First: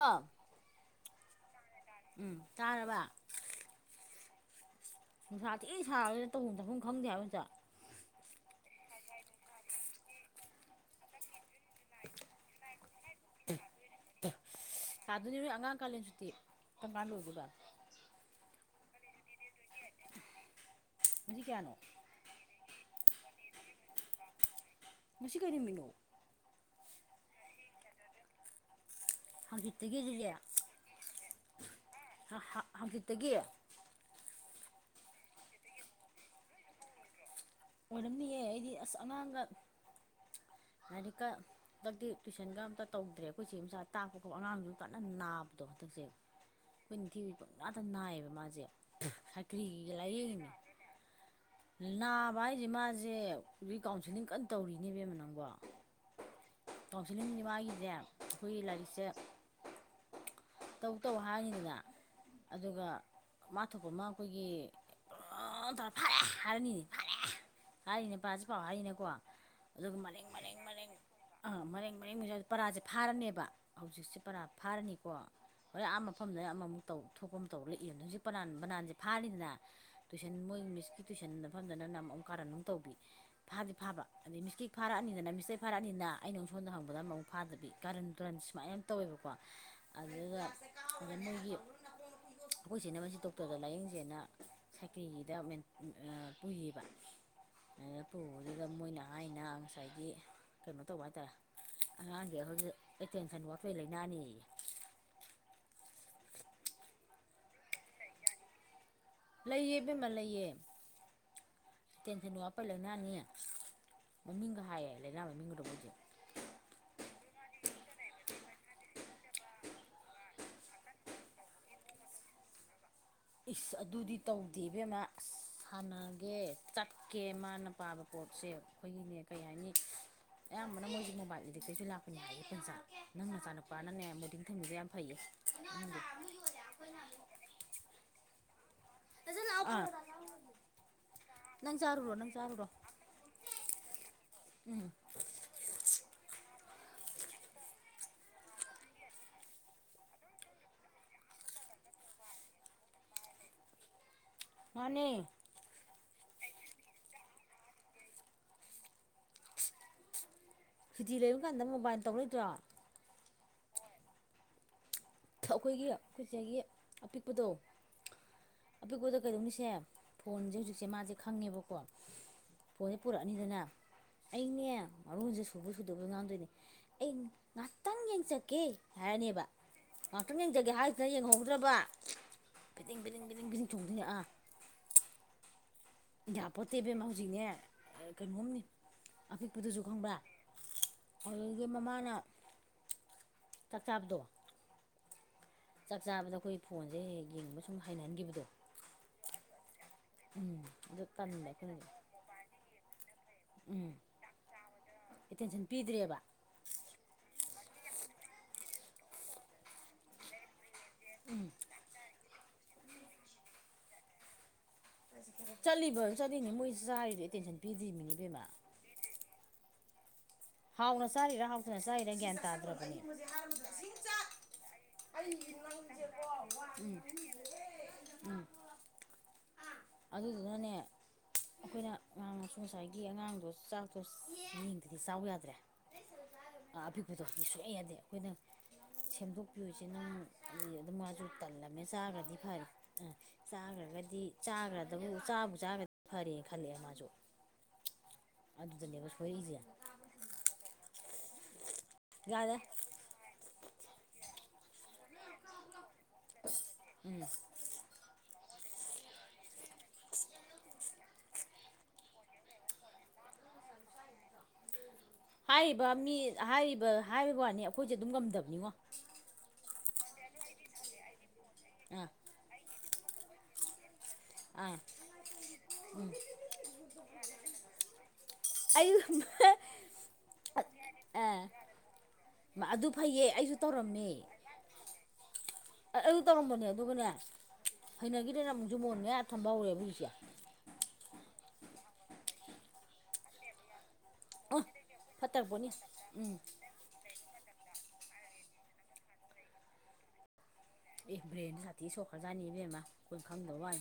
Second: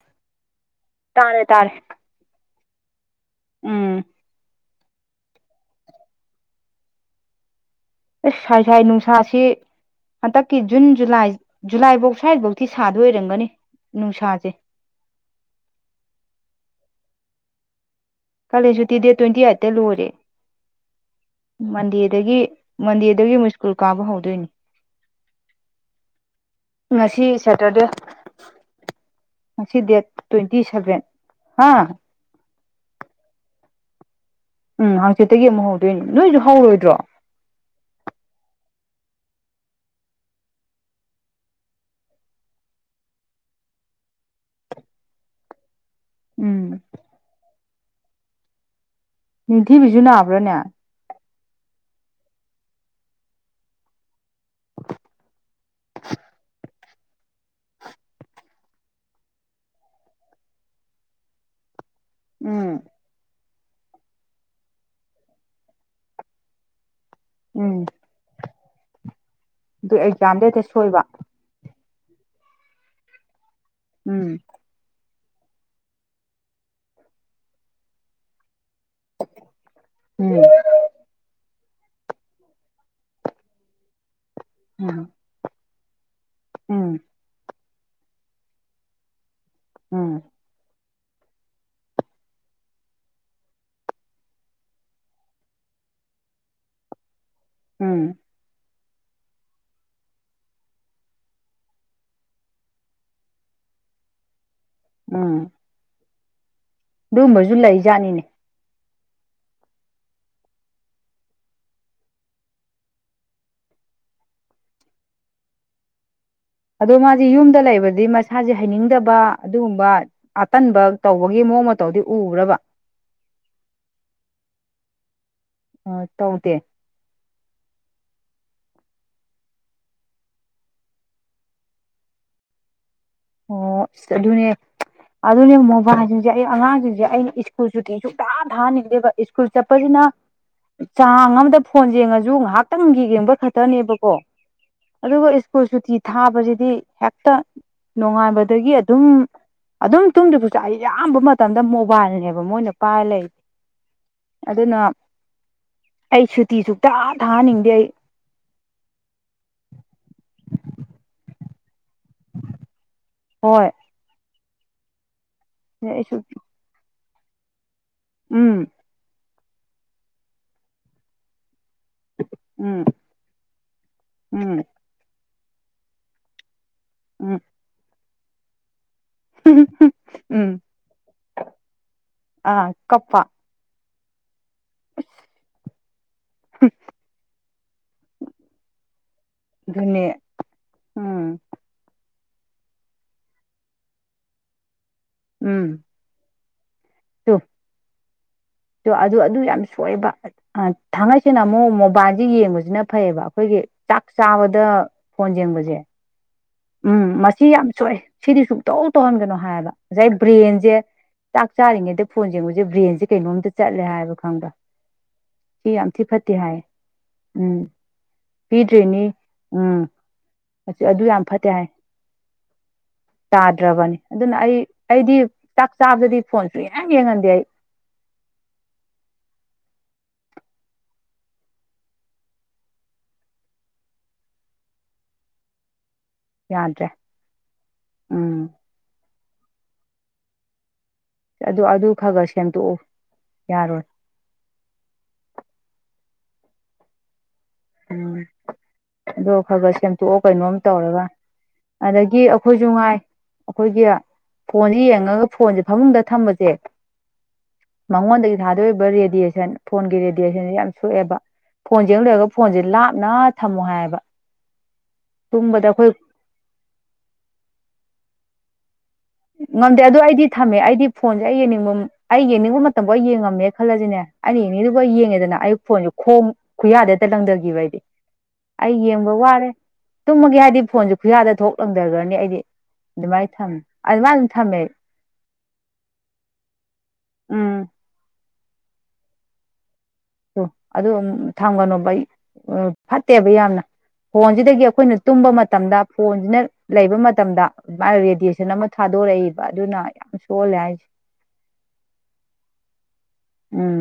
ꯑ ꯇꯥꯔꯦ ꯇꯥꯔꯦ ꯎꯝ ꯇꯥꯔꯕ ꯎꯝ ꯅꯨꯡꯁꯥꯊꯤ ꯁꯥꯕꯅꯤꯅ ꯇꯧꯐꯝ ꯆꯥꯐꯝ ꯈꯪꯗꯦ ꯍꯥꯏꯕ ꯍꯦꯛꯇ ꯑꯦ ꯁꯥꯏ ꯁꯥꯏ ꯅꯨꯡꯁꯥꯁꯤ ꯍꯟꯗꯛꯀꯤ ꯖꯨꯟ ꯖꯨꯂꯥꯏ ꯖꯨꯂꯥꯏꯕꯧ ꯁ꯭ꯋꯥꯏꯕꯧꯗꯤ ꯁꯥꯗꯣꯏ ꯑꯣꯏꯔꯝꯒꯅꯤ ꯅꯨꯡꯁꯥꯁꯦ ꯁꯗꯣꯏꯅꯤꯅ ꯑꯉꯥꯡ ꯀꯥꯂꯦꯟ ꯁꯨꯇꯤ ꯀꯔꯝꯀꯥꯟ ꯂꯣꯏꯗꯣꯏꯕ ꯀꯂꯦꯟ ꯁꯨꯇꯤ ꯗꯦꯠ ꯇ꯭ꯋꯦꯟꯇꯤ ꯑꯥꯏꯠꯇ ꯂꯣꯏꯔꯦ ꯉꯁꯤ ꯀꯌꯥꯅꯣ ꯃꯟꯗꯦꯗꯒꯤ ꯃꯟꯗꯦꯗꯒꯤ ꯑꯃꯨꯛ ꯁ꯭ꯀꯨꯜ ꯀꯥꯕ ꯍꯧꯗꯣꯏꯅꯤ ꯉꯁꯤ ꯀꯩ ꯅꯨꯃꯤꯠꯅꯣ ꯉꯁꯤ ꯁꯦꯇꯔꯗꯦ ꯉꯁꯤ ꯍꯥꯡꯆꯤꯠꯇꯒꯤ ꯗꯦꯠ ꯑꯗꯨꯗꯤ ꯇ꯭ꯋꯦꯟꯇꯤ ꯁꯚꯦꯟ ꯍꯥ ꯍꯥ ꯍꯥ ꯍꯪꯆꯤꯠꯇꯒꯤ ꯎꯝ ꯍꯥꯡꯆꯤꯠꯇꯒꯤ ꯑꯃꯨꯛ ꯍꯧꯗꯣꯏꯅꯦ ꯅꯣꯏꯁꯨ ꯍꯧꯔꯣꯏꯗ꯭ꯔꯣ ꯑꯣꯏꯔꯝꯅꯤꯌꯦ ꯑꯩꯗꯤ ꯑꯁꯁ ꯑꯩꯗꯤ ꯑꯉꯥꯡꯒ ꯂꯥꯏꯔꯤꯛ ꯀ ꯍꯟꯗꯛꯇꯤ ꯇꯨꯏꯁꯟꯒ ꯑꯝꯇ ꯇꯧꯗ꯭ꯔꯦ ꯑꯩꯈꯣꯏꯆꯦ ꯃꯆꯥ ꯇꯥꯛꯄꯗꯣ ꯑꯉꯥꯡꯗꯨ ꯀꯟꯅ ꯅꯥꯕ ꯑꯗꯣ ꯍꯟꯗꯛꯁꯦ ꯎꯝ ꯑꯩꯈꯣꯏ ꯅꯤꯡꯊꯤꯕꯤꯗꯤ ꯄꯪꯅꯗꯥ ꯅꯥꯏꯌꯦꯕ ꯃꯥꯖꯦ ꯅꯤꯡꯊꯤꯕꯤꯁꯨ ꯅꯥꯕ꯭ꯔꯅꯦ ꯅꯥꯕ ꯍꯥꯏꯁꯦ ꯃꯥꯖꯦ ꯔꯤꯀꯥꯎꯟꯁꯤꯂꯤꯡ ꯀꯟꯅ ꯇꯧꯔꯤꯅꯦ ꯏꯕꯦꯃꯃꯥ ꯅꯪꯕꯣ [inaudible] ꯀꯥꯎꯟꯁꯤꯂꯤꯡꯖꯦ ꯃꯥꯒꯤꯖꯦ ꯑꯩꯈꯣꯏꯒꯤ ꯂꯥꯏꯔꯤꯛꯁꯦ ꯇꯧ ꯇꯧ ꯍꯥꯏꯔꯅꯤꯗꯅ ꯎꯝ ꯑꯗꯨꯒ ꯃꯥ ꯊꯣꯛꯄ ꯑꯃ ꯑꯩꯈꯣꯏꯒꯤ ꯄꯨꯔꯥ ꯐꯔꯦ ꯍꯥꯏꯔꯅꯤ ꯐꯔꯦ ꯎꯝ ꯍꯥꯏꯔꯤꯅꯦ ꯄꯁꯤ ꯄꯥꯎ ꯍꯥꯏꯔꯤꯅꯦꯀꯣ ꯑꯗꯨ ꯑꯗꯨꯒ ꯃꯔꯦꯡ ꯑꯦꯛꯖꯥꯝꯗ ꯃꯔꯦꯡ ꯍꯦꯛꯇ ꯃꯔꯦꯡ ꯁꯣꯏꯕ ꯑꯥ ꯃꯔꯦꯡ ꯃꯔꯦꯡ ꯄꯔꯥꯁꯦ ꯐꯥꯔꯅꯦꯕ ꯍꯧꯖꯤꯛꯁꯦ ꯎꯝ ꯄꯔꯥ ꯐꯥꯔꯅꯤꯀꯣ ꯍꯣꯔꯦꯟ ꯑꯥ ꯃꯐꯝꯗ ꯑꯃꯃꯨꯛ ꯇꯧ ꯊꯣꯛꯄ ꯑꯃ ꯇꯧꯔꯛꯏ ꯏꯔꯝ ꯗꯣꯏ ꯍꯧꯖꯤꯛꯅꯥꯟ ꯕꯅꯥꯟꯁꯦ ꯐꯥꯅꯤꯗꯅ ꯎꯝ ꯇꯨꯏꯁꯟ ꯃꯣꯏ ꯃꯤꯁꯀꯤ ꯇꯨꯏꯁꯟ ꯃꯐꯝꯗꯅ ꯀꯥꯔꯔꯟ ꯑꯃꯨꯛ ꯇꯧꯕꯤ ꯐꯥꯗꯤ ꯐꯥꯕ ꯑꯗꯩ ꯃꯤꯁꯀꯤ ꯎꯝ ꯐꯔꯛꯑꯅꯤꯅ ꯃꯤꯁꯇꯩ ꯐꯔꯛꯑꯅꯤꯅ ꯑꯩ ꯅ ꯁꯣꯟꯗ ꯎꯝ ꯍꯪꯕꯗ ꯑꯃꯃꯨꯛ ꯐꯥꯗꯕꯤ ꯀꯔꯟ ꯇꯨꯔꯟ ꯁꯨꯃꯥꯏꯅꯇꯧꯋꯦꯕꯀꯣ ꯎꯝ ꯑꯗꯨꯒ ꯑꯗꯨꯗ ꯃꯣꯏꯒꯤ ꯑꯩꯈꯣꯏ ꯆꯦꯅ ꯃꯁꯤ ꯗꯣꯛꯇꯔꯗ ꯂꯥꯏꯌꯦꯡꯁꯦꯅ ꯁꯥꯏꯀ꯭ꯔꯤꯒꯤꯗ ꯃꯦꯟ ꯄꯨꯏꯌꯦꯕ꯫ ꯑꯗꯨꯗ ꯎꯝ ꯄꯨꯕꯗꯨꯗ ꯃꯣꯏꯅ ꯍꯥꯏꯅ ꯉꯁꯥꯏꯒꯤ ꯀꯩꯅꯣ ꯇꯧꯕ ꯍꯥꯏꯇꯥꯔꯦ ꯑꯉꯥꯡꯁꯦ ꯑꯩꯈꯣꯏꯒꯤ ꯑꯦꯇꯦꯟꯁꯟ ꯋꯥꯠꯄꯩ ꯂꯩꯅꯅꯦꯌꯦ ꯎꯝ ꯑꯗꯨꯒꯨꯝꯕꯁꯨ ꯂꯩꯖꯥꯠꯅꯤꯅꯦ ꯂꯩꯌꯦ ꯕꯦꯝꯃ ꯂꯩꯌꯦ ꯇꯦꯟꯁꯟꯗ ꯋꯥꯠꯄꯩ ꯂꯥꯏꯅꯥꯅꯤ ꯃꯃꯤꯡꯒ ꯍꯥꯏꯌꯦ ꯂꯩꯅꯥ ꯃꯃꯤꯡꯒꯗꯣ ꯃꯣꯏꯁꯦ ꯑꯗꯣ ꯃꯥꯖꯦ ꯌꯨꯝꯗ ꯂꯩꯕꯗꯤ ꯃꯁꯥꯁꯦ ꯍꯩꯅꯤꯡꯗꯕ ꯑꯗꯨꯒꯨꯝꯕ ꯑꯇꯟꯕ ꯇꯧꯕꯒꯤ ꯃꯑꯣꯡ ꯃꯇꯧꯗꯤ ꯎꯕꯔꯕ ꯏꯁ ꯑꯗꯨꯗꯤ ꯇꯧꯗꯦꯕꯦꯝꯃ ꯑꯁ ꯑꯣ ꯁꯥꯟꯅꯒꯦ ꯇꯧꯗꯦ ꯀꯦ ꯃꯥꯅ ꯄꯥꯕ ꯄꯣꯠꯁꯦ ꯑꯩꯈꯣꯏꯒꯤꯅꯦ ꯀꯩ ꯍꯥꯏꯅꯤ ꯑꯌꯥꯝꯕꯅ ꯃꯣꯏꯖꯦ ꯃꯣꯕꯥꯏꯜ ꯏꯗꯤꯛꯇꯩꯩꯁꯨ ꯂꯥꯛꯄꯅꯤ ꯍꯥꯏꯌꯦ ꯕꯦꯝꯆꯥ ꯅꯪ ꯑꯣ ꯅꯆꯥꯅꯨꯄꯥꯅꯅꯦ ꯑꯁ ꯕꯣꯗꯤꯡ ꯑꯗꯨꯅꯦ ꯊꯝꯃꯤꯗꯣ ꯌꯥꯝ ꯐꯩꯌꯦ ꯑꯗꯨꯅꯦ ꯃꯣꯕꯥꯏꯜꯁꯤꯡꯁꯦ ꯑꯩ ꯑꯉꯥꯡꯁꯤꯡꯁꯦ ꯑꯩꯅ ꯁ꯭ꯀꯨꯜꯁꯨꯨꯇꯤ ꯁꯨꯡꯊ ꯊꯥꯍꯟꯅꯤꯡꯗꯦꯕ ꯁ꯭ꯀꯨꯜ ꯑꯥ ꯆꯠꯄꯁꯤꯅ ꯆꯥꯡ ꯑꯃꯗ ꯅꯪ ꯐꯣꯟ ꯆꯥꯔꯨꯔꯣ ꯅꯪ ꯌꯦꯡꯉꯁꯨ ꯆꯥꯔꯨꯔꯣ ꯉꯥꯏꯍꯥꯛꯇꯪꯒꯤ ꯌꯦꯡꯕ ꯈꯛꯇꯅꯦꯕ ꯀꯣ ꯑꯗꯨꯒ ꯁ꯭ꯀꯨꯜ ꯁꯨꯇꯤ ꯊꯥꯕꯁꯤꯗꯤ ꯍꯦꯛꯇ ꯅꯣꯉꯥꯟꯕꯗꯒꯤ ꯑꯗꯨꯝ ꯑꯗꯨꯝ ꯇꯨꯡꯗꯕꯤꯗ ꯑꯩꯌꯥꯝꯕ ꯃꯇꯝꯗ ꯃꯣꯕꯥꯏꯜꯅꯦꯕ ꯃꯣꯏꯅ ꯄꯥꯏꯔ ꯂꯩ ꯑꯗꯨꯅ ꯃꯥꯅꯦ ꯑꯩ ꯁꯨꯇꯤ ꯁꯨꯛꯊꯥ ꯊꯥꯍꯟꯅꯤꯡꯗꯦ ꯑꯩ ꯁꯨꯇꯤ ꯂꯩꯕ ꯀꯥꯟꯗ ꯃꯣꯕꯥꯏꯜ ꯇꯧ ꯂꯩꯇ꯭ꯔꯣ ꯍꯣꯏ ꯑꯩꯈꯣꯏꯒꯤ ꯑꯩ ꯑꯩꯈꯣꯏꯁꯤꯒꯤ ꯑꯄꯤꯛꯄꯗꯣ ꯎꯝ ꯑꯄꯤꯛꯄꯣꯗ ꯀꯩꯗꯧꯅꯤꯁꯦ ꯐꯣꯟꯁꯦ ꯍꯧꯖꯤꯛꯁꯦ ꯃꯥꯁꯦ ꯈꯪꯉꯦꯕꯀꯣ ꯎꯝ ꯐꯣꯟꯁꯦ ꯄꯨꯔꯛꯑꯅꯤꯗꯅ ꯎꯝ ꯑꯩꯅꯦ ꯃꯔꯣꯟꯁꯦ ꯁꯨꯕꯣꯏ ꯁꯨꯗꯕꯣꯏ ꯉꯥꯡꯗꯣꯏꯅꯦ ꯑꯩ ꯎꯝ ꯉꯥꯛꯇꯪ ꯌꯦꯡꯖꯒꯦ ꯍꯥꯏꯔꯅꯦꯕ꯫ ꯉꯥꯛꯇꯪ ꯎꯝ ꯌꯦꯡꯖꯒꯦ ꯍꯥꯏꯁꯤꯅ ꯌꯦꯡꯍꯧꯗ꯭ꯔꯕ ꯑꯥ ꯐꯤꯗꯤꯡ ꯀꯞꯄ ꯄꯤꯗꯤꯡ ꯄꯤꯗꯤꯡ ꯄꯤꯗꯤꯡ ꯆꯣꯡꯗꯣꯏꯅꯦ ꯑꯥ ꯌꯥꯄꯣꯇꯦ ꯏꯕꯦꯝꯃꯥ ꯍꯧꯖꯤꯛꯅꯦ ꯀꯩꯅꯣꯝꯅꯦ ꯑꯄꯤꯛꯄꯗꯨꯁꯨ ꯑꯗꯨꯅꯦ ꯈꯪꯕ꯭ꯔꯥ ꯎꯝ ꯑꯗꯨꯗꯒꯤ ꯃꯃꯥꯅ ꯆꯥꯛꯆꯥꯥꯕꯗꯣ ꯎꯝ ꯆꯥꯛ ꯆꯥꯕꯗ ꯑꯩꯈꯣꯏ ꯐꯣꯟꯁꯦ ꯍꯦꯛ ꯌꯦꯡꯕ ꯁꯨꯝ ꯍꯩꯅꯍꯟꯈꯤꯕꯗꯣ ꯇꯨ ꯑꯗꯨ ꯑꯗꯨ ꯌꯥꯝ ꯁꯣꯏꯌꯦꯕ ꯎꯝ ꯑꯗꯨ ꯊꯥꯡꯉꯩꯁꯦꯡꯅ ꯇꯟꯕ ꯑꯃꯨꯛ ꯑꯩꯈꯣꯏꯅ ꯃꯣꯕꯥꯏꯜꯁꯦ ꯌꯦꯡꯕꯁꯤꯅ ꯐꯩꯌꯦꯕ ꯑꯩꯈꯣꯏꯒꯤ ꯎꯝ ꯆꯥꯛ ꯆꯥꯕꯗ ꯐꯣꯟ ꯑꯦꯇꯦꯟꯁꯟ ꯌꯦꯡꯕꯁꯦ꯫ ꯄꯤꯗ꯭ꯔꯦꯕ ꯎꯝ ꯃꯁꯤ ꯌꯥꯝ ꯁꯣꯏ ꯁꯤꯗꯤ ꯁꯨꯡꯇꯧ ꯇꯧꯍꯟꯒꯅꯨ ꯍꯥꯏꯌꯦꯕ ꯉꯁꯥꯏ ꯕ꯭ꯔꯦꯟꯖꯦ ꯆꯥꯛ ꯆꯥꯔꯤꯉꯩꯗ ꯐꯣꯟ ꯌꯦꯡꯕꯁꯦ ꯕ꯭ꯔꯦꯟꯁꯦ ꯀꯩꯅꯣꯝꯗ ꯆꯠꯂꯦ ꯍꯥꯏꯕ ꯈꯪꯕ꯭ꯔ ꯆꯠꯂꯤꯕ ꯆꯠꯂꯤꯅꯦ ꯃꯣꯏ ꯆꯥꯔꯤꯗ ꯎꯝ ꯑꯦꯇꯦꯟꯁꯟ ꯄꯤꯗ꯭ꯔꯤꯅꯦꯃꯤ ꯏꯕꯦꯝꯃꯥ [unintelligible] ꯎꯝ ꯑꯗꯨ ꯍꯥꯎꯅ ꯌꯥꯝ ꯆꯥꯔꯤꯔ ꯐꯠꯇꯦ ꯍꯥꯎ ꯍꯥꯏ ꯆꯥꯏꯔ ꯒ꯭ꯌꯥꯟ ꯇꯥꯗꯔꯕꯅꯦ ꯇꯥꯗ꯭ꯔꯕꯅꯤ ꯑꯗꯨꯅ ꯑꯩ ꯑꯩꯗꯤ ꯆꯥꯛ ꯆꯥꯕꯗꯗꯤ ꯐꯣꯟ [unintelligible] ꯁꯨꯡꯌꯦꯡ ꯎꯝ ꯌꯦꯡꯍꯟꯗꯦ ꯑꯩ ꯎꯝ ꯑꯗꯨꯗꯨꯅꯅꯦ ꯑꯩꯈꯣꯏꯅ ꯑꯉꯥꯡꯅꯁꯨ ꯉꯁꯥꯏꯒꯤ ꯑꯉꯥꯡꯗꯣ ꯆꯥꯛꯇꯣ ꯌꯦꯡꯗꯗꯤ ꯆꯥꯎ ꯌꯥꯗꯕꯗꯣ ꯑ ꯌꯥꯗ꯭ꯔꯦ ꯑꯄꯤꯛꯄꯗꯣ ꯁꯨꯛꯌꯥ ꯌꯥꯗꯦ ꯑꯩꯈꯣꯏꯅ ꯎꯝ ꯁꯦꯝꯗꯣꯛꯄꯤꯌꯨ ꯏꯆꯧ ꯅꯪ ꯑꯗꯨ ꯃꯥꯁꯨ ꯑꯗꯨ ꯀꯜꯂꯝꯃꯦ ꯑꯗꯨ ꯈꯔ ꯈꯔ ꯆꯥꯈ꯭ꯔꯗꯤ ꯐꯔꯦ ꯁꯦꯝꯗꯣꯛꯎ ꯌꯥꯔꯣꯏ ꯆꯥꯈ꯭ꯔꯒꯗꯤ ꯆꯥꯈ꯭ꯔꯗꯕꯨ ꯆꯥꯕꯨ ꯆꯥꯈ꯭ꯔꯗꯤ ꯐꯔꯦ ꯈꯜꯂꯦ ꯃꯥꯁꯨ ꯎꯝ ꯑꯗꯨꯗꯅꯦꯕ ꯑꯗꯣ ꯁꯣꯏꯔꯛꯏꯁꯦ ꯈꯒ ꯁꯦꯝꯇꯣꯛꯑꯣ ꯀꯩꯅꯣꯝ ꯇꯧꯔꯒ ꯑꯗꯒꯤ ꯌꯥꯔꯦ ꯑꯩꯈꯣꯏꯁꯨ ꯉꯥꯏ ꯑꯩꯈꯣꯏꯒꯤ ꯐꯣꯟꯁꯤ ꯌꯦꯡꯉꯒ ꯐꯣꯟꯁꯦ ꯐꯃꯨꯡꯗ ꯊꯝꯕꯁꯦ ꯃꯉꯣꯟꯗꯒꯤ ꯊꯥꯗꯣꯏꯕ ꯔꯦꯗꯤꯌꯦꯁꯟ ꯐꯣꯟꯒꯤ ꯔꯦꯗꯤꯌꯦꯁꯟꯁꯦ ꯌꯥꯝ ꯁꯣꯛꯑꯦꯕ ꯐꯣꯟꯁꯦ ꯂꯣꯏꯔꯒ ꯐꯣꯟꯁꯦ ꯂꯥꯞꯅ ꯊꯝꯃꯣ ꯍꯥꯏꯌꯦꯕ ꯇꯨꯝꯕꯗ ꯍꯥꯏꯔꯤꯕ ꯑꯩꯈꯣꯏ ꯃꯤ ꯍꯥꯏꯔꯤꯕ ꯍꯥꯏꯔꯤꯕ ꯋꯥꯅꯤ ꯑꯩꯈꯣꯏꯁꯦ ꯑꯗꯨꯝ ꯉꯝꯗꯕꯅꯤꯉꯣ ꯉꯝꯗꯦ ꯑꯗꯨꯗꯣ ꯑꯩꯗꯤ ꯊꯝꯃꯦ ꯑꯩꯗꯤ ꯐꯣꯟꯁꯦ ꯑꯩ ꯌꯦꯡꯅꯤꯡꯕ ꯑꯥ ꯑꯩ ꯌꯦꯡꯅꯤꯡꯕ ꯃꯇꯝꯐꯥꯎ ꯑꯩ ꯌꯦꯡꯉꯝꯃꯦ ꯈꯜꯂꯁꯤꯅꯦ ꯑꯥ ꯑꯩꯅꯅꯦꯗꯨꯕꯨ ꯌꯦꯡꯉꯦꯗꯅ ꯑꯌꯨ ꯐꯣꯟꯁꯨꯦ ꯈꯣꯡ ꯈꯨꯌꯥꯗ ꯍꯦꯇ ꯂꯪꯊꯈꯤꯕ ꯑꯩꯗꯤ ꯑꯩ ꯌꯦꯡꯕ ꯋꯥꯔꯦ ꯇꯨꯝꯃꯒꯦ ꯍꯥꯏꯗꯤ ꯐꯣꯟꯁꯨꯦ ꯈꯨꯌꯥꯗ ꯑ ꯊꯣꯛꯂꯝꯗꯈ꯭ꯔꯅꯤ ꯑꯩꯗꯤ ꯑꯗꯨ ꯐꯩꯌꯦ ꯑꯗꯨꯃꯥꯏꯅ ꯑꯩꯁꯨ ꯊꯝꯃꯦ ꯇꯧꯔꯛ ꯑꯗꯨꯃꯥꯏꯅ ꯑꯗꯨꯝ ꯊꯝꯃꯦ ꯑ ꯑꯩ ꯇꯧꯔꯝꯕꯅꯦ ꯑꯗꯨꯒꯅꯦ ꯎꯝ ꯍꯩꯅꯈꯤꯗꯦꯅ ꯑꯃꯨꯛꯁꯨꯨ ꯃꯣꯟ ꯃꯌꯥ ꯊꯝꯕ ꯍꯧꯔꯦꯕ ꯍꯧꯖꯤꯛꯁꯦ ꯑꯗꯨ ꯊꯝꯒꯅꯣꯕ ꯑꯩ ꯐꯠꯇꯦꯕ ꯌꯥꯝꯅ ꯐꯣꯟꯁꯤꯗꯒꯤ ꯑꯩꯈꯣꯏꯅ ꯇꯨꯝꯕ ꯐꯠꯇꯔꯛꯄꯅꯤ ꯃꯇꯝꯗ ꯎꯝ ꯐꯣꯟꯁꯤꯅ ꯂꯩꯕ ꯃꯇꯝꯗ ꯑꯗꯨꯃꯥꯏꯅ ꯔꯦꯗꯤꯌꯦꯁꯟ ꯑꯃ ꯊꯥꯗꯣꯔꯛꯏꯕ ꯑꯗꯨꯅ ꯌꯥꯝ ꯁꯣꯜꯂꯦ ꯍꯥꯏꯁꯦ ꯑꯦ ꯕ꯭ꯔꯦꯟ ꯁꯥꯇꯤ ꯁꯣꯀꯥꯖꯥꯅꯤꯕꯦꯝꯃꯥꯈꯝꯗꯧ ꯑ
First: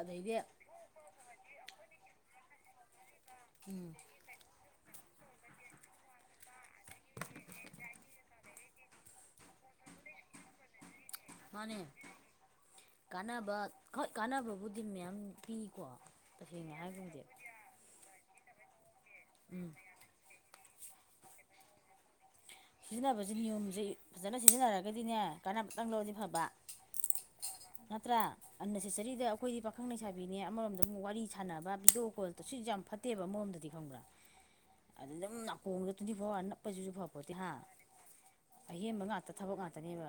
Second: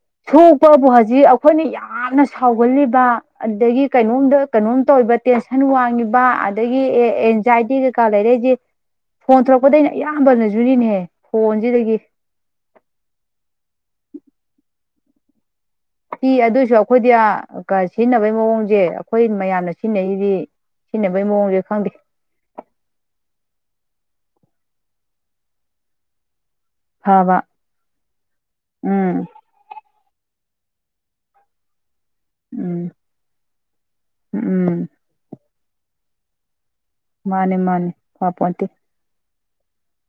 ꯑꯗꯩꯗ ꯑꯄꯕꯨ ꯍꯧꯖꯤꯛ ꯑꯩꯈꯣꯏꯅ ꯌꯥꯝꯅ ꯁꯥꯎꯒꯜꯂꯤꯕ ꯑꯗꯒꯤ ꯎꯝ ꯀꯩꯅꯣꯝꯗ ꯀꯩꯅꯣꯝ ꯇꯧꯕ ꯇꯦꯟꯁꯟ ꯋꯥꯡꯉꯤꯕ ꯑꯗꯒꯤ ꯑꯦ ꯑꯦꯟꯖꯥꯏꯇꯤ ꯀꯩꯀꯥ ꯂꯩꯔꯦꯏꯁꯦ ꯐꯣꯟ ꯊꯣꯔꯛꯄꯗꯩꯅ ꯑꯌꯥꯝꯕꯅꯁꯨꯨꯔꯤꯅꯦꯍꯦ ꯃꯥꯅꯦ ꯀꯥꯟꯅꯕ ꯍꯣꯏ ꯀꯥꯟꯅꯕꯕꯨꯗꯤ ꯃꯌꯥꯝ ꯄꯤ ꯁꯤꯤ ꯑꯗꯨꯏꯁꯨ ꯑꯩꯈꯣꯏꯗꯤ ꯁꯤꯖꯤꯟꯅꯕꯩ ꯃꯑꯣꯡꯁꯦ ꯑꯩꯈꯣꯏ ꯎꯝ ꯃꯌꯥꯝꯅ ꯁꯤꯖꯤꯟꯅꯩꯗꯤ ꯁꯤꯖꯤꯟꯅꯕꯩ ꯃꯑꯣꯡꯁꯦ ꯈꯪꯗꯦ ꯁꯤꯖꯤꯟꯅꯕꯕꯁꯤ ꯅꯤꯌꯣꯝꯁꯤ ꯐꯖꯅ ꯁꯤꯖꯤꯟꯅꯔꯒꯗꯤꯅꯦ ꯀꯥꯟꯝꯇꯪ ꯂꯧꯔꯗꯤ ꯐꯕ ꯐꯕ ꯅꯠꯇꯔꯥ ꯑꯟꯅꯦꯁꯥꯁꯔꯤꯗ ꯎꯝ ꯑꯩꯈꯣꯏꯗꯤ ꯄꯥꯈꯪ ꯂꯩꯁꯥꯕꯤꯅꯦ ꯑꯃꯔꯣꯝꯗ ꯑꯃꯨꯛ ꯋꯥꯔꯤ ꯁꯥꯟꯅꯕ ꯕꯤꯗꯤꯑꯣ ꯀꯣꯜꯗꯁꯨ ꯌꯥꯝ ꯎꯝ ꯐꯠꯇ ꯅꯠꯇꯦꯕ ꯑꯃꯔꯣꯝꯗꯗꯤ ꯈꯪꯕ꯭ꯔꯥ ꯎꯝ ꯑꯗꯨ ꯑꯗꯨꯝ ꯅꯥꯀꯣꯡꯗ ꯇ꯭ꯋꯦꯟꯇꯤ ꯐꯣꯔ ꯑꯋꯥꯔ ꯅꯞꯄꯁꯤꯁꯨ ꯐ ꯍꯥ ꯃꯥꯅꯦ ꯃꯥꯅꯦ ꯐꯄꯣꯟꯇꯦ ꯑꯍꯦꯟꯕ ꯉꯥꯛꯇ ꯊꯕꯛ ꯉꯥꯛꯇꯅꯦꯕ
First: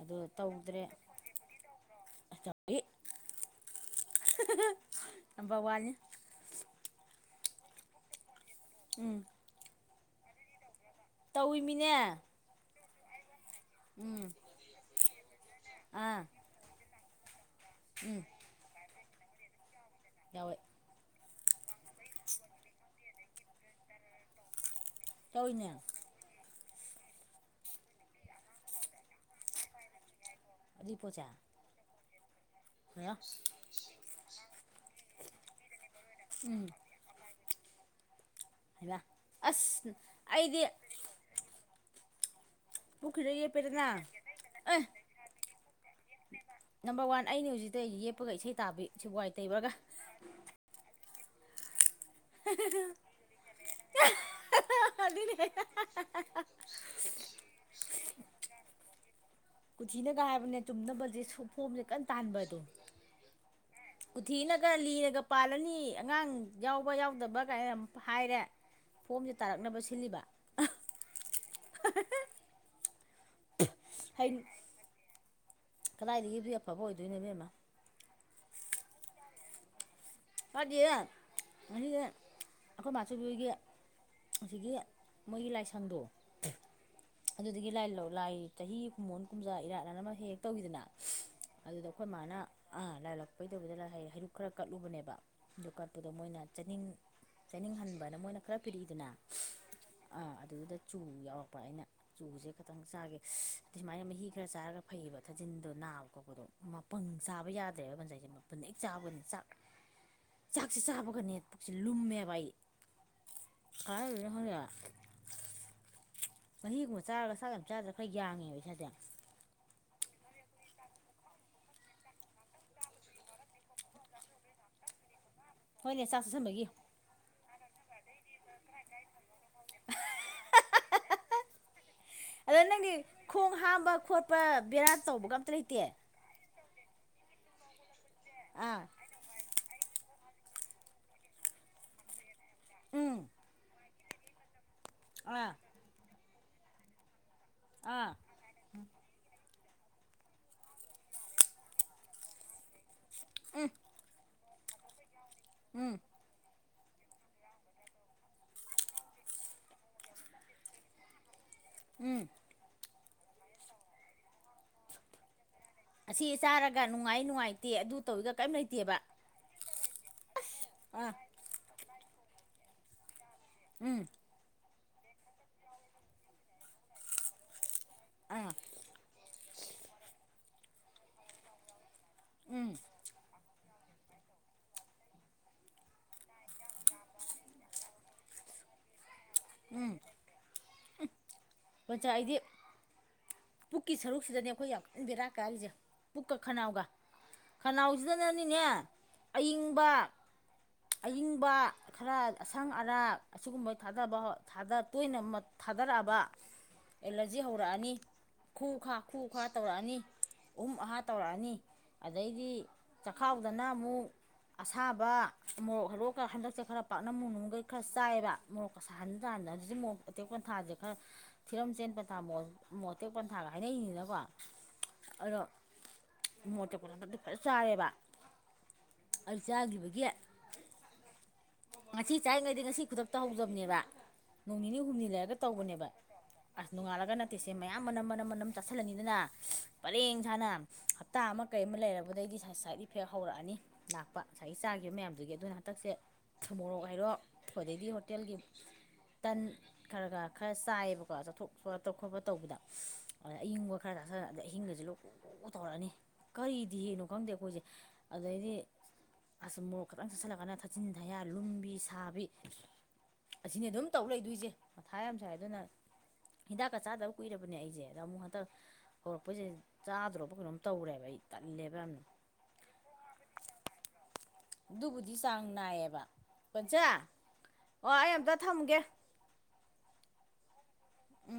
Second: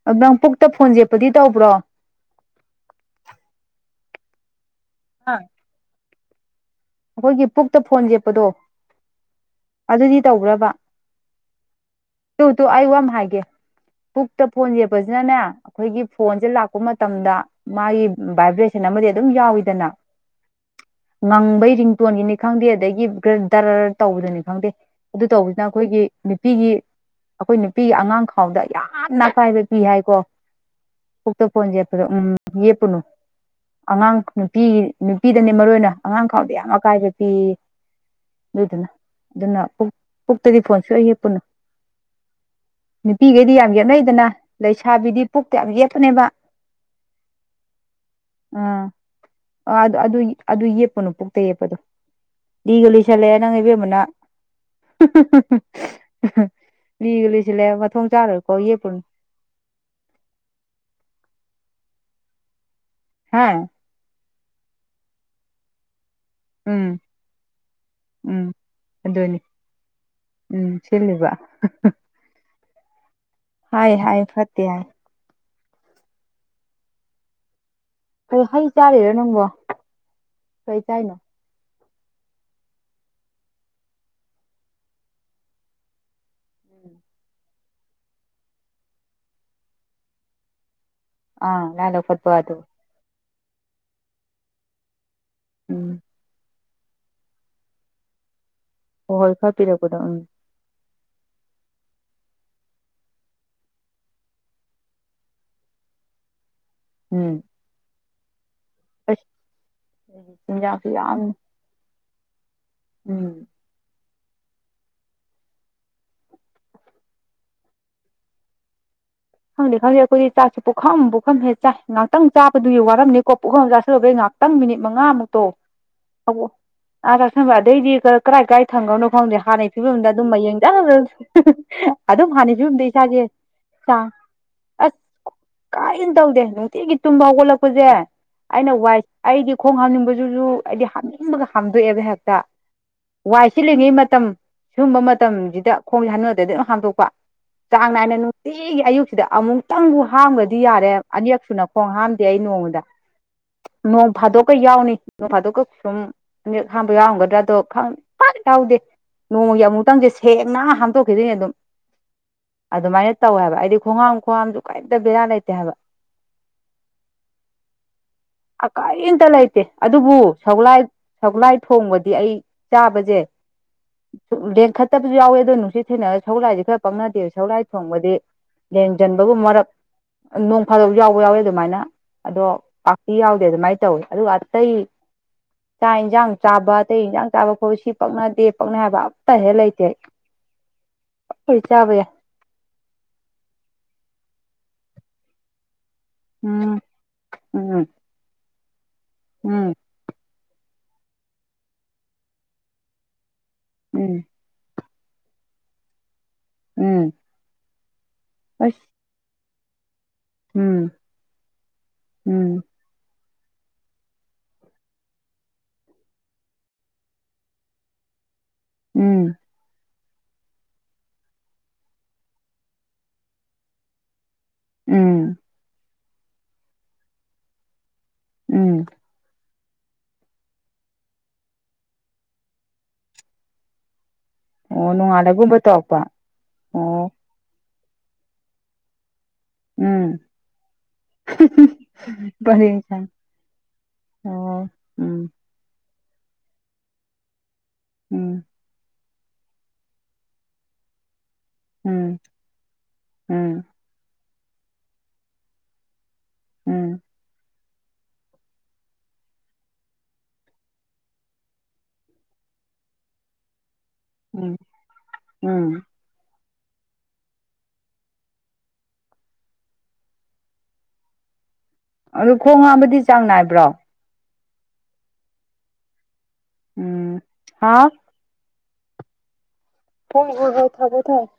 ꯑꯗꯣ ꯅꯪ ꯄꯨꯛꯇ ꯇꯧꯗ꯭ꯔꯦ ꯐꯣꯟ ꯌꯦꯞꯄꯗꯤ ꯇꯧꯕ꯭ꯔꯣ ꯇꯧꯏ ꯍꯥ ꯅꯝꯕꯔ ꯋꯥꯟꯅꯤ ꯑꯩꯈꯣꯏꯒꯤ ꯄꯨꯛꯇ ꯐꯣꯟ ꯌꯦꯞꯄꯗꯣ ꯎꯝ ꯑꯗꯨꯗꯤ ꯇꯧꯕ꯭ꯔꯕ ꯇꯧꯋꯤꯃꯤꯅꯦ ꯇꯨ ꯇꯨ ꯑꯩ ꯋꯥ ꯍꯥꯏꯒꯦ ꯄꯨꯛꯇ ꯐꯣꯟ ꯌꯦꯛꯞꯄꯁꯤꯅꯅꯦ ꯑꯩꯈꯣꯏꯒꯤ ꯑꯥ ꯐꯣꯟꯁꯦ ꯂꯥꯛ ꯀꯄ ꯃꯇꯝꯗ ꯃꯥꯒꯤ ꯎꯝ ꯚꯥꯏꯕ꯭ꯔꯦꯁꯟ ꯑꯃꯗꯤ ꯑꯗꯨꯝ ꯌꯥꯎꯏꯤꯗꯅ ꯌꯥꯎꯑꯦ ꯉꯪꯕꯩ ꯔꯤꯡꯇꯣꯟꯒꯤꯅꯤ ꯈꯪꯗꯦ ꯑꯗꯒꯤ ꯗꯔ ꯇꯧꯕꯗꯨꯅꯤ ꯈꯪꯗꯦ ꯑꯗꯨ ꯇꯧꯕꯁꯤꯅ ꯇꯧꯏꯅꯦ ꯑꯩꯈꯣꯏꯒꯤ ꯅꯨꯄꯤꯒꯤ ꯑꯩꯈꯣꯏ ꯅꯨꯄꯤꯒꯤ ꯑꯉꯥꯡ ꯈꯥꯎꯗ ꯌꯥꯝꯅ ꯑꯀꯥꯏꯕ ꯄꯤ ꯍꯥꯏꯀꯣ [unintelligible] ꯄꯨꯛꯇ ꯐꯣꯟ ꯌꯦꯞꯄꯥꯗꯣ ꯎꯝ ꯌꯦꯞꯄꯨꯅꯨ ꯍꯜꯂꯣ ꯑꯉꯥꯡ ꯅꯨꯄꯤ ꯅꯨꯄꯤꯗꯅꯦ ꯃꯔꯨ ꯑꯣꯏꯅ ꯑꯉꯥꯡ ꯐꯥꯎꯗ ꯎꯝ ꯑꯀꯥꯏꯕ ꯄꯤ ꯌꯦ ꯑꯗꯨꯏꯗꯨꯅ ꯍꯩꯃꯥ ꯑꯗꯨꯅ ꯄꯨ ꯑꯁ ꯄꯨꯛꯇꯒꯤ ꯑꯩꯗꯤ ꯐꯣꯟꯁꯨ ꯑꯩ ꯌꯦꯄꯨꯅꯨ ꯄꯨꯈ꯭ꯔꯤꯗ ꯅꯨꯄꯤꯈꯩꯗꯤ ꯌꯥꯝ ꯌꯦꯞꯄꯦꯗꯅ ꯌꯦꯠꯅꯩꯗꯅ ꯑꯦ ꯂꯩꯁꯥꯕꯤꯗꯤ ꯄꯨꯛꯇ ꯌꯥꯝ ꯌꯦꯠꯄꯅꯦꯕ ꯅꯝꯕꯔ ꯋꯥꯟ ꯑꯩꯩꯅ ꯍꯧꯖꯤꯛꯇꯇꯩ ꯑꯩ ꯌꯦꯛꯄꯒ ꯏꯁꯩ ꯑꯥ ꯇꯥꯕꯤ ꯁꯤ ꯋꯥꯏ ꯇꯩꯕ꯭ꯔꯥꯒ ꯑ ꯑꯗꯨ ꯑꯗꯨ ꯌꯦꯞꯄꯨꯅꯨ ꯄꯨꯛꯇ ꯌꯦꯞꯄꯗꯣ ꯂꯤꯒ ꯂꯤꯁꯟ ꯂꯦ ꯅꯪ ꯏꯕꯦꯝꯃꯅꯪ ꯑꯗꯨꯅꯦ ꯂꯤꯒ ꯂꯤꯁꯤꯜꯂꯦ ꯃꯊꯣꯡ ꯆꯥꯔꯣꯏꯀꯣ ꯌꯦꯛꯄꯨꯅꯦ ꯀꯊꯤꯅꯒ ꯍꯥꯏꯕꯅꯦ ꯆꯨꯝꯅꯕꯁꯦ ꯁꯨ ꯐꯣꯝꯁꯦ ꯀꯟꯅ ꯇꯥꯟꯕꯗꯣ ꯍꯥꯥ ꯀꯨꯊꯤꯅꯒ ꯂꯤꯔꯒ ꯄꯥꯜꯂꯅꯤ ꯑꯉꯥꯡ ꯌꯥꯎꯕ ꯎꯝ ꯌꯥꯎꯗꯕ ꯀꯥꯏꯅ ꯑꯃ ꯍꯥꯏꯔꯦ ꯎꯝ ꯐꯣꯝꯁꯦ ꯑꯗꯨꯅꯤ ꯇꯥꯔꯛꯅꯕ ꯁꯤꯜꯂꯤꯕ ꯎꯝ ꯁꯤꯜꯂꯤꯕ ꯍꯥꯏ ꯍꯥꯏ ꯐꯠꯇꯦ ꯍꯥꯏ ꯀꯗꯥꯏꯗꯒꯤ ꯗꯨꯏ ꯑꯐꯕ ꯑꯣꯏꯗꯣꯏꯅꯣ ꯏꯕꯦꯝꯃ ꯀꯩꯅꯣ ꯍꯩ ꯆꯥꯔꯤꯔꯣ ꯅꯪꯕꯣ [unintelligible] ꯀꯩ ꯆꯥꯏꯅꯣ ꯉꯁꯤꯁꯦ ꯑꯈꯣꯏ ꯃꯆꯧꯕꯤ ꯍꯣꯏꯒꯤ ꯑꯁꯤꯒꯤ ꯃꯣꯏꯒꯤ ꯂꯥꯏꯁꯪꯗꯣ [inaudible] ꯑꯗꯨꯗꯒꯤ ꯂꯥꯏ ꯂꯧ ꯂꯥꯏ ꯆꯍꯤꯒꯤ ꯀꯨꯝꯃꯣꯟ ꯀꯨꯝꯖꯥ ꯏꯔꯥꯠ ꯑꯅ ꯑꯃ ꯍꯦꯛ ꯍꯦꯛ ꯇꯧꯋꯤꯗꯅ ꯑꯥ ꯑꯗꯨꯗ ꯂꯥꯏ ꯈꯣꯏ ꯂꯧꯈꯠꯄ ꯃꯥꯅ ꯑꯗꯨ ꯑꯥ ꯂꯥꯏꯂꯥꯛꯄꯩ ꯇꯧꯕꯗꯨꯗ ꯂꯥꯏꯍꯩꯔꯨꯛ ꯈꯔ ꯀꯠꯂꯨꯕꯅꯦꯕ ꯑꯗꯨ ꯎꯝ ꯀꯠꯄꯗꯣ ꯃꯣꯏꯅ ꯆꯅꯤꯡ ꯆꯅꯤꯡꯍꯟꯕꯅ ꯃꯣꯏꯅ ꯈꯔ ꯄꯤꯔꯛꯏꯗꯅ ꯍꯣꯏ ꯍꯣꯏ ꯈꯔ ꯄꯤꯔꯛꯄꯗꯣ ꯎꯝ ꯑ ꯑꯗꯨꯗ ꯆꯨ ꯌꯥꯎꯔꯛꯄ ꯑꯩꯅ ꯆꯨꯁꯦ ꯈꯇꯪ ꯆꯥꯒꯦ ꯇꯨ ꯁꯨꯃꯥꯏꯅ ꯃꯍꯤ ꯈꯔ ꯆꯥꯔꯒ ꯐꯩꯌꯦꯕ ꯊꯥꯖꯤꯟꯗꯣ ꯅꯥꯕ ꯈꯣꯠꯄꯗꯣ ꯃꯄꯪ ꯎꯝ ꯆꯥꯕ ꯌꯥꯗꯦꯕ ꯉꯁꯥꯏꯁꯦ ꯃꯄꯪ ꯍꯦꯛ ꯆꯥꯕꯒꯅꯤ ꯑꯁ ꯆꯥꯛ ꯆꯥꯛꯁꯦ ꯆꯤꯟꯖꯥꯛꯁꯨ ꯌꯥꯝꯅ ꯆꯥꯕꯒꯅꯦ ꯄꯨꯛꯁꯦ ꯂꯨꯝꯃꯦꯕꯥ ꯑꯩ ꯎꯝ [unintelligible] ꯃꯍꯤꯒꯨꯝꯕ ꯆꯥꯔꯒ ꯆꯥꯛ ꯌꯥꯝ ꯆꯥꯗ꯭ꯔ ꯈꯔ ꯌꯥꯡꯉꯦꯕ ꯏꯁꯥꯖꯦ ꯈꯪꯗꯦ ꯈꯪꯗꯦ ꯑꯈꯣꯏꯗꯤ ꯆꯥꯛꯁꯦ ꯄꯨꯈꯝ ꯄꯨꯈꯝ ꯍꯦꯛ ꯆꯥꯏ ꯉꯥꯛꯇꯪ ꯆꯥꯗꯨꯒꯤ ꯋꯥꯔꯝꯅꯤꯀꯣ ꯄꯨꯈꯝ ꯑꯃ ꯆꯥꯁꯤꯜꯂꯨꯕꯩ ꯉꯥꯍꯥꯛ ꯇꯪ ꯃꯤꯅꯤꯠ ꯃꯉꯥꯃꯨꯛꯇꯣ ꯍꯣꯏꯅꯦ ꯆꯥꯛ ꯆꯥꯁꯟꯕꯒꯤ ꯑꯥ ꯆꯥꯁꯟꯕ ꯑꯗꯩꯗꯤ ꯀꯥꯏ ꯀꯥꯏ ꯊꯝꯒ꯭ꯔꯅꯣ ꯈꯪꯗꯦ ꯍꯥꯟꯅꯩ ꯐꯤꯝꯗ ꯑꯗꯨꯝ ꯃꯌꯦꯡ ꯖꯔ [inaudible] ꯑꯗꯣ ꯐꯤꯕꯝꯗ ꯅꯪꯗꯤ ꯏꯁꯥꯁꯦ ꯈꯣꯡ ꯍꯥꯝꯕ ꯆꯥꯡ ꯈꯣꯠꯄ ꯕꯦꯔꯥ ꯑꯁ ꯇꯧꯕꯒ ꯑꯝꯇ ꯂꯩꯇꯦ ꯀꯔꯤꯝ ꯇꯧꯗꯦ ꯅꯨꯡꯇꯤꯒꯤ ꯇꯨꯝꯕ ꯍꯧꯒꯠꯂꯛꯄꯁꯦ ꯑꯩꯅ ꯑꯥ ꯋꯥꯏ ꯑꯩꯗꯤ ꯈꯣꯡ ꯍꯥꯝꯅꯤꯡꯕꯖꯨꯖꯨ ꯑꯩꯗꯤ ꯍꯥꯝꯅꯤꯡꯕꯒ ꯍꯥꯝꯗꯣꯛꯑꯦꯕ ꯍꯦꯛꯇ ꯎꯝ ꯋꯥꯏ ꯁꯤꯜꯂꯤꯉꯩ ꯃꯇꯝ ꯁꯨꯝꯕ ꯑꯥ ꯃꯇꯝꯁꯤꯗ ꯈꯣꯡꯁꯦ ꯍꯥꯝꯅꯤꯡ ꯇꯗꯤ ꯑꯗꯨꯝ ꯍꯥꯝꯗꯣꯛꯄ ꯆꯥꯡ ꯑꯥ ꯅꯥꯏꯅ ꯅꯨꯡꯇꯤꯒꯤ ꯑꯌꯨꯛ ꯁꯤꯗ ꯑꯃꯨꯛꯇꯪꯕꯨ ꯍꯥꯝꯒꯗꯤ ꯌꯥꯔꯦ ꯑꯅꯤꯔꯛꯁꯨꯅ ꯈꯣꯡ ꯍꯥꯝꯗꯦ ꯑꯩ ꯅꯣꯡꯃꯗ ꯎꯝ ꯅꯣꯡ ꯐꯥꯗꯣꯛꯀ ꯌꯥꯎꯅꯤ ꯅꯣꯡ ꯐꯥꯗꯣꯛꯀ ꯎꯝ ꯁꯨꯝ ꯑꯅꯤꯔꯛ ꯍꯥꯝꯕ ꯌꯥꯎꯔꯝꯒꯗ꯭ꯔꯥꯗꯣ ꯈꯪ ꯄꯥꯛ ꯇꯧꯗꯦ ꯅꯣꯡꯃꯒꯤ ꯑꯃꯨꯃꯨꯛꯇꯪꯁꯦ ꯁꯦꯡꯅ ꯍꯥꯝꯇꯣꯛꯈꯤꯗꯣꯏꯅꯦ ꯑꯗꯨꯝ ꯎꯝ ꯑꯗꯨꯃꯥꯏꯅ ꯇꯧꯋꯦ ꯍꯥꯏꯕ ꯑꯩꯗꯤ ꯈꯣꯡꯍꯥꯝ ꯈꯨꯍꯥꯝꯁꯨ ꯀꯔꯤꯝꯇ ꯕꯦꯔꯥ ꯂꯩꯇꯦ ꯍꯥꯏꯕ ꯑꯁꯤ ꯆꯥꯔꯒ ꯅꯨꯡꯉꯥꯏ ꯅꯨꯡꯉꯥꯏꯇꯦ ꯑꯗꯨ ꯇꯧꯋꯤꯒ ꯀꯔꯤꯝ ꯑ ꯂꯩꯇꯦꯕ ꯀꯔꯤꯝꯇ ꯂꯩꯇꯦ ꯑꯗꯨꯕꯨ ꯁꯒꯣꯜꯂꯥꯏ ꯑꯥ ꯁꯒꯣꯜꯂꯥꯏ ꯊꯣꯡꯕꯗꯤ ꯑꯩ ꯆꯥꯕꯖꯦ ꯎꯝ ꯂꯦꯡꯈꯠꯇꯕꯁꯨ ꯌꯥꯎꯋꯦ ꯑꯗꯣ ꯅꯨꯡꯁꯤꯠ ꯊꯦꯡꯅꯔ ꯁꯒꯣꯜꯂꯥꯏꯁꯦ ꯈꯔ ꯄꯪꯅꯗꯦꯕ ꯁꯒꯣꯜꯂꯥꯏ ꯊꯣꯡꯕꯗꯤ ꯑꯥ ꯂꯦꯡꯖꯟꯕꯒꯨꯝꯕ ꯃꯔꯛ ꯅꯣꯡ ꯐꯥꯗꯣꯛ ꯌꯥꯎꯕ ꯌꯥꯎꯋꯤ ꯑꯗꯨꯃꯥꯏꯅ ꯑꯗꯣ ꯎꯝ ꯄꯥꯛꯇꯤ ꯌꯥꯎꯗꯦ ꯑꯗꯨꯃꯥꯏꯅ ꯇꯧꯋꯤ ꯑꯗꯨꯒ ꯑꯇꯩ ꯆꯥꯛ ꯏꯟꯖꯥꯡ ꯆꯥꯕ ꯑꯇꯩ ꯏꯟꯖꯥꯡ ꯆꯥꯕ ꯈꯣꯠꯄ ꯁꯤ ꯄꯛꯅꯗꯦ ꯄꯛꯅꯩ ꯍꯥꯏꯕ ꯑꯝꯇ ꯍꯦꯛ ꯂꯩꯇꯦ ꯑꯩ [inaudible] [unintelligible] ꯆꯥꯕ ꯌꯥꯏ ꯀꯣꯟꯆꯥ ꯑꯩꯗꯤ ꯄꯨꯛꯀꯤ ꯁꯔꯨꯛꯁꯤꯗꯅꯦ ꯑꯩꯈꯣꯏ ꯌꯥꯝ ꯀꯟ ꯕꯦꯔꯥ ꯀꯥꯔꯤꯁꯦ ꯄꯨꯛꯀ ꯎꯝ ꯈꯅꯥꯎꯒ ꯎꯝ ꯈꯅꯥꯎ ꯁꯤꯗꯅꯅꯤꯅꯦ ꯎꯝ ꯑꯏꯪꯕ ꯑꯏꯪꯕ ꯈꯔ ꯑꯁꯪ ꯑꯔꯥꯛ ꯑꯁꯤꯒꯨꯝꯕ ꯎꯝ ꯊꯥꯗꯕ ꯇꯣꯏꯅ ꯊꯥꯗꯔꯛꯑꯕ ꯎꯝ ꯑꯦꯂꯔꯖꯤ ꯍꯧꯔꯛꯑꯅꯤ ꯈꯨ ꯑꯁ ꯈꯥ ꯈꯨꯨ ꯈꯥ ꯇꯧꯔꯛꯑꯅꯤ ꯎꯍꯨꯝ ꯎꯝ ꯑꯍꯥ ꯇꯧꯔꯛꯑꯅꯤ ꯑꯗꯩꯗꯤ ꯎꯝ ꯆꯈꯥꯎꯗꯅ ꯃꯨꯛ ꯑꯁꯥꯕ ꯃꯣꯔꯣꯛ ꯍꯜꯂꯣꯀꯥ ꯍꯟꯗꯛꯁꯦ ꯈꯔ ꯄꯥꯛꯅꯝ ꯅꯨꯡꯅꯥꯝꯒꯩ ꯈꯔ ꯆꯥꯏꯑꯕ ꯃꯣꯔꯣꯛꯀ ꯁꯥꯍꯟ ꯎꯝ ꯀꯥꯟꯗ ꯍꯖꯤꯛꯁꯦ ꯃꯣꯔꯣꯛ ꯑꯇꯦꯛ ꯄꯟꯊꯥꯁꯦ ꯈꯔ [unintelligible] ꯆꯦꯟ ꯄꯟꯊꯥ ꯃꯣꯔꯣꯛ ꯑꯇꯦꯛ ꯄꯟꯊꯥꯒ ꯍꯥꯏꯅꯩꯅꯤꯗꯅꯀꯣ ꯎꯝ ꯑꯗꯣ ꯃꯣ [inaudible] ꯠꯇꯦ ꯄꯂꯗꯗꯤ ꯐꯖ ꯆꯥꯏꯔꯦꯕ ꯎꯝ ꯑꯩ ꯆꯒꯤꯕꯒꯤ ꯉꯁꯤ ꯆꯥꯔꯤꯉꯩꯗꯤ ꯉꯁꯤ ꯈꯨꯗꯛꯇ ꯍꯧꯖꯕꯅꯦꯕ ꯅꯣꯡ ꯅꯤꯅꯤ ꯑꯣ ꯍꯨꯝꯅꯤ ꯂꯩꯔꯒ ꯅꯣꯡꯉꯥꯜꯂꯒꯨꯝꯕ ꯇꯧꯕꯅꯦꯕ ꯇꯧꯔꯛꯄ ꯑꯁ ꯑꯣ ꯅꯣꯡꯉꯥꯜꯂꯒ ꯅꯠꯇꯦꯁꯦ ꯃꯌꯥꯝ ꯃꯅꯝ ꯃꯅꯝ ꯃꯅꯝ ꯆꯁꯜꯂꯅꯤꯗꯅ ꯎꯝ ꯄꯔꯦꯡ ꯁꯥꯥꯅ ꯍꯞꯇꯥ ꯑꯃ ꯀꯩ ꯑꯃ ꯂꯩꯔꯕꯗꯒꯤꯗꯤ ꯁꯥꯏꯠ ꯄꯔꯦꯡ ꯁꯥ ꯏꯐꯦꯛ ꯍꯧꯔꯛꯑꯅꯤ ꯂꯥꯛꯄ ꯉꯁꯥꯏꯒꯤ ꯑꯣ ꯆꯥꯈꯤꯕ ꯃꯌꯥꯝꯗꯣ ꯎꯝ ꯑꯗꯨ ꯍꯟꯗꯛꯁꯦ ꯃꯣꯔꯣꯛ ꯍꯥꯏꯔꯣ ꯑꯗꯩꯗꯤ ꯍꯣꯇꯦꯜꯒꯤ ꯎꯝ ꯇꯟ ꯈꯔ ꯈ ꯈꯔ ꯆꯥꯏꯌꯦꯕꯀꯣ ꯆꯠꯊꯣꯛ ꯆ ꯈꯣꯠꯄ ꯎꯝ ꯇꯧꯕꯗ ꯑꯗ ꯎꯝ ꯑꯌꯪꯕ ꯈꯔ ꯈꯔ ꯆꯁꯤꯟꯔꯛꯑꯗꯤ ꯑꯍꯤꯡꯒꯁꯦ ꯂꯣꯛ ꯂꯣꯛ ꯇꯧꯔꯛꯑꯅꯤ ꯀꯔꯤ ꯗꯤ ꯎꯝ ꯍꯦꯅꯣ ꯈꯪꯗꯦ ꯑꯩꯈꯣꯏꯁꯦ ꯑꯗꯩꯗꯤ ꯑꯁ ꯑꯃꯨꯛ ꯈꯤꯇꯪ ꯆꯠꯁꯤꯜꯂꯒꯅ ꯊꯥꯆꯤꯟ ꯊꯌꯥ ꯂꯨꯝꯕꯤ ꯁꯥꯕꯤ ꯑꯁꯤꯅꯤ ꯑꯗꯨꯝ ꯇꯧꯔꯛꯏꯗꯣꯏꯁꯦ ꯎꯝ ꯃꯊꯥ ꯌꯥꯝ ꯁꯥꯏ ꯑꯗꯨꯅ ꯎꯝ ꯍꯤꯗꯥꯛꯀ ꯆꯥꯗꯕ ꯀꯨꯏꯔꯕꯅꯦ ꯑꯩꯁꯦ ꯑꯗ ꯑꯃꯨꯛ ꯍꯟꯇꯛ ꯍꯧꯔꯛꯄꯩꯁꯦ ꯆꯥꯗ꯭ꯔꯣꯕ ꯀꯩꯅꯣꯝ ꯇꯧꯔꯦꯕ ꯑꯩ ꯇꯜꯂꯦꯕ ꯌꯥꯝꯅ ꯑꯗꯨ ꯈꯣꯡ ꯍꯥꯝꯕꯗꯤ ꯆꯥꯡ ꯅꯥꯏꯕ꯭ꯔꯣ ꯑꯗꯨꯕꯨꯗꯤ ꯆꯥꯡ ꯅꯥꯏꯌꯦꯕ ꯀꯟꯁꯦ ꯎꯝ ꯍꯥ ꯑꯣ ꯑꯩ ꯑꯝꯇ ꯊꯝꯒꯦ ꯐꯣꯏꯕ ꯊꯕꯣ ꯊꯥꯏ [inaudible]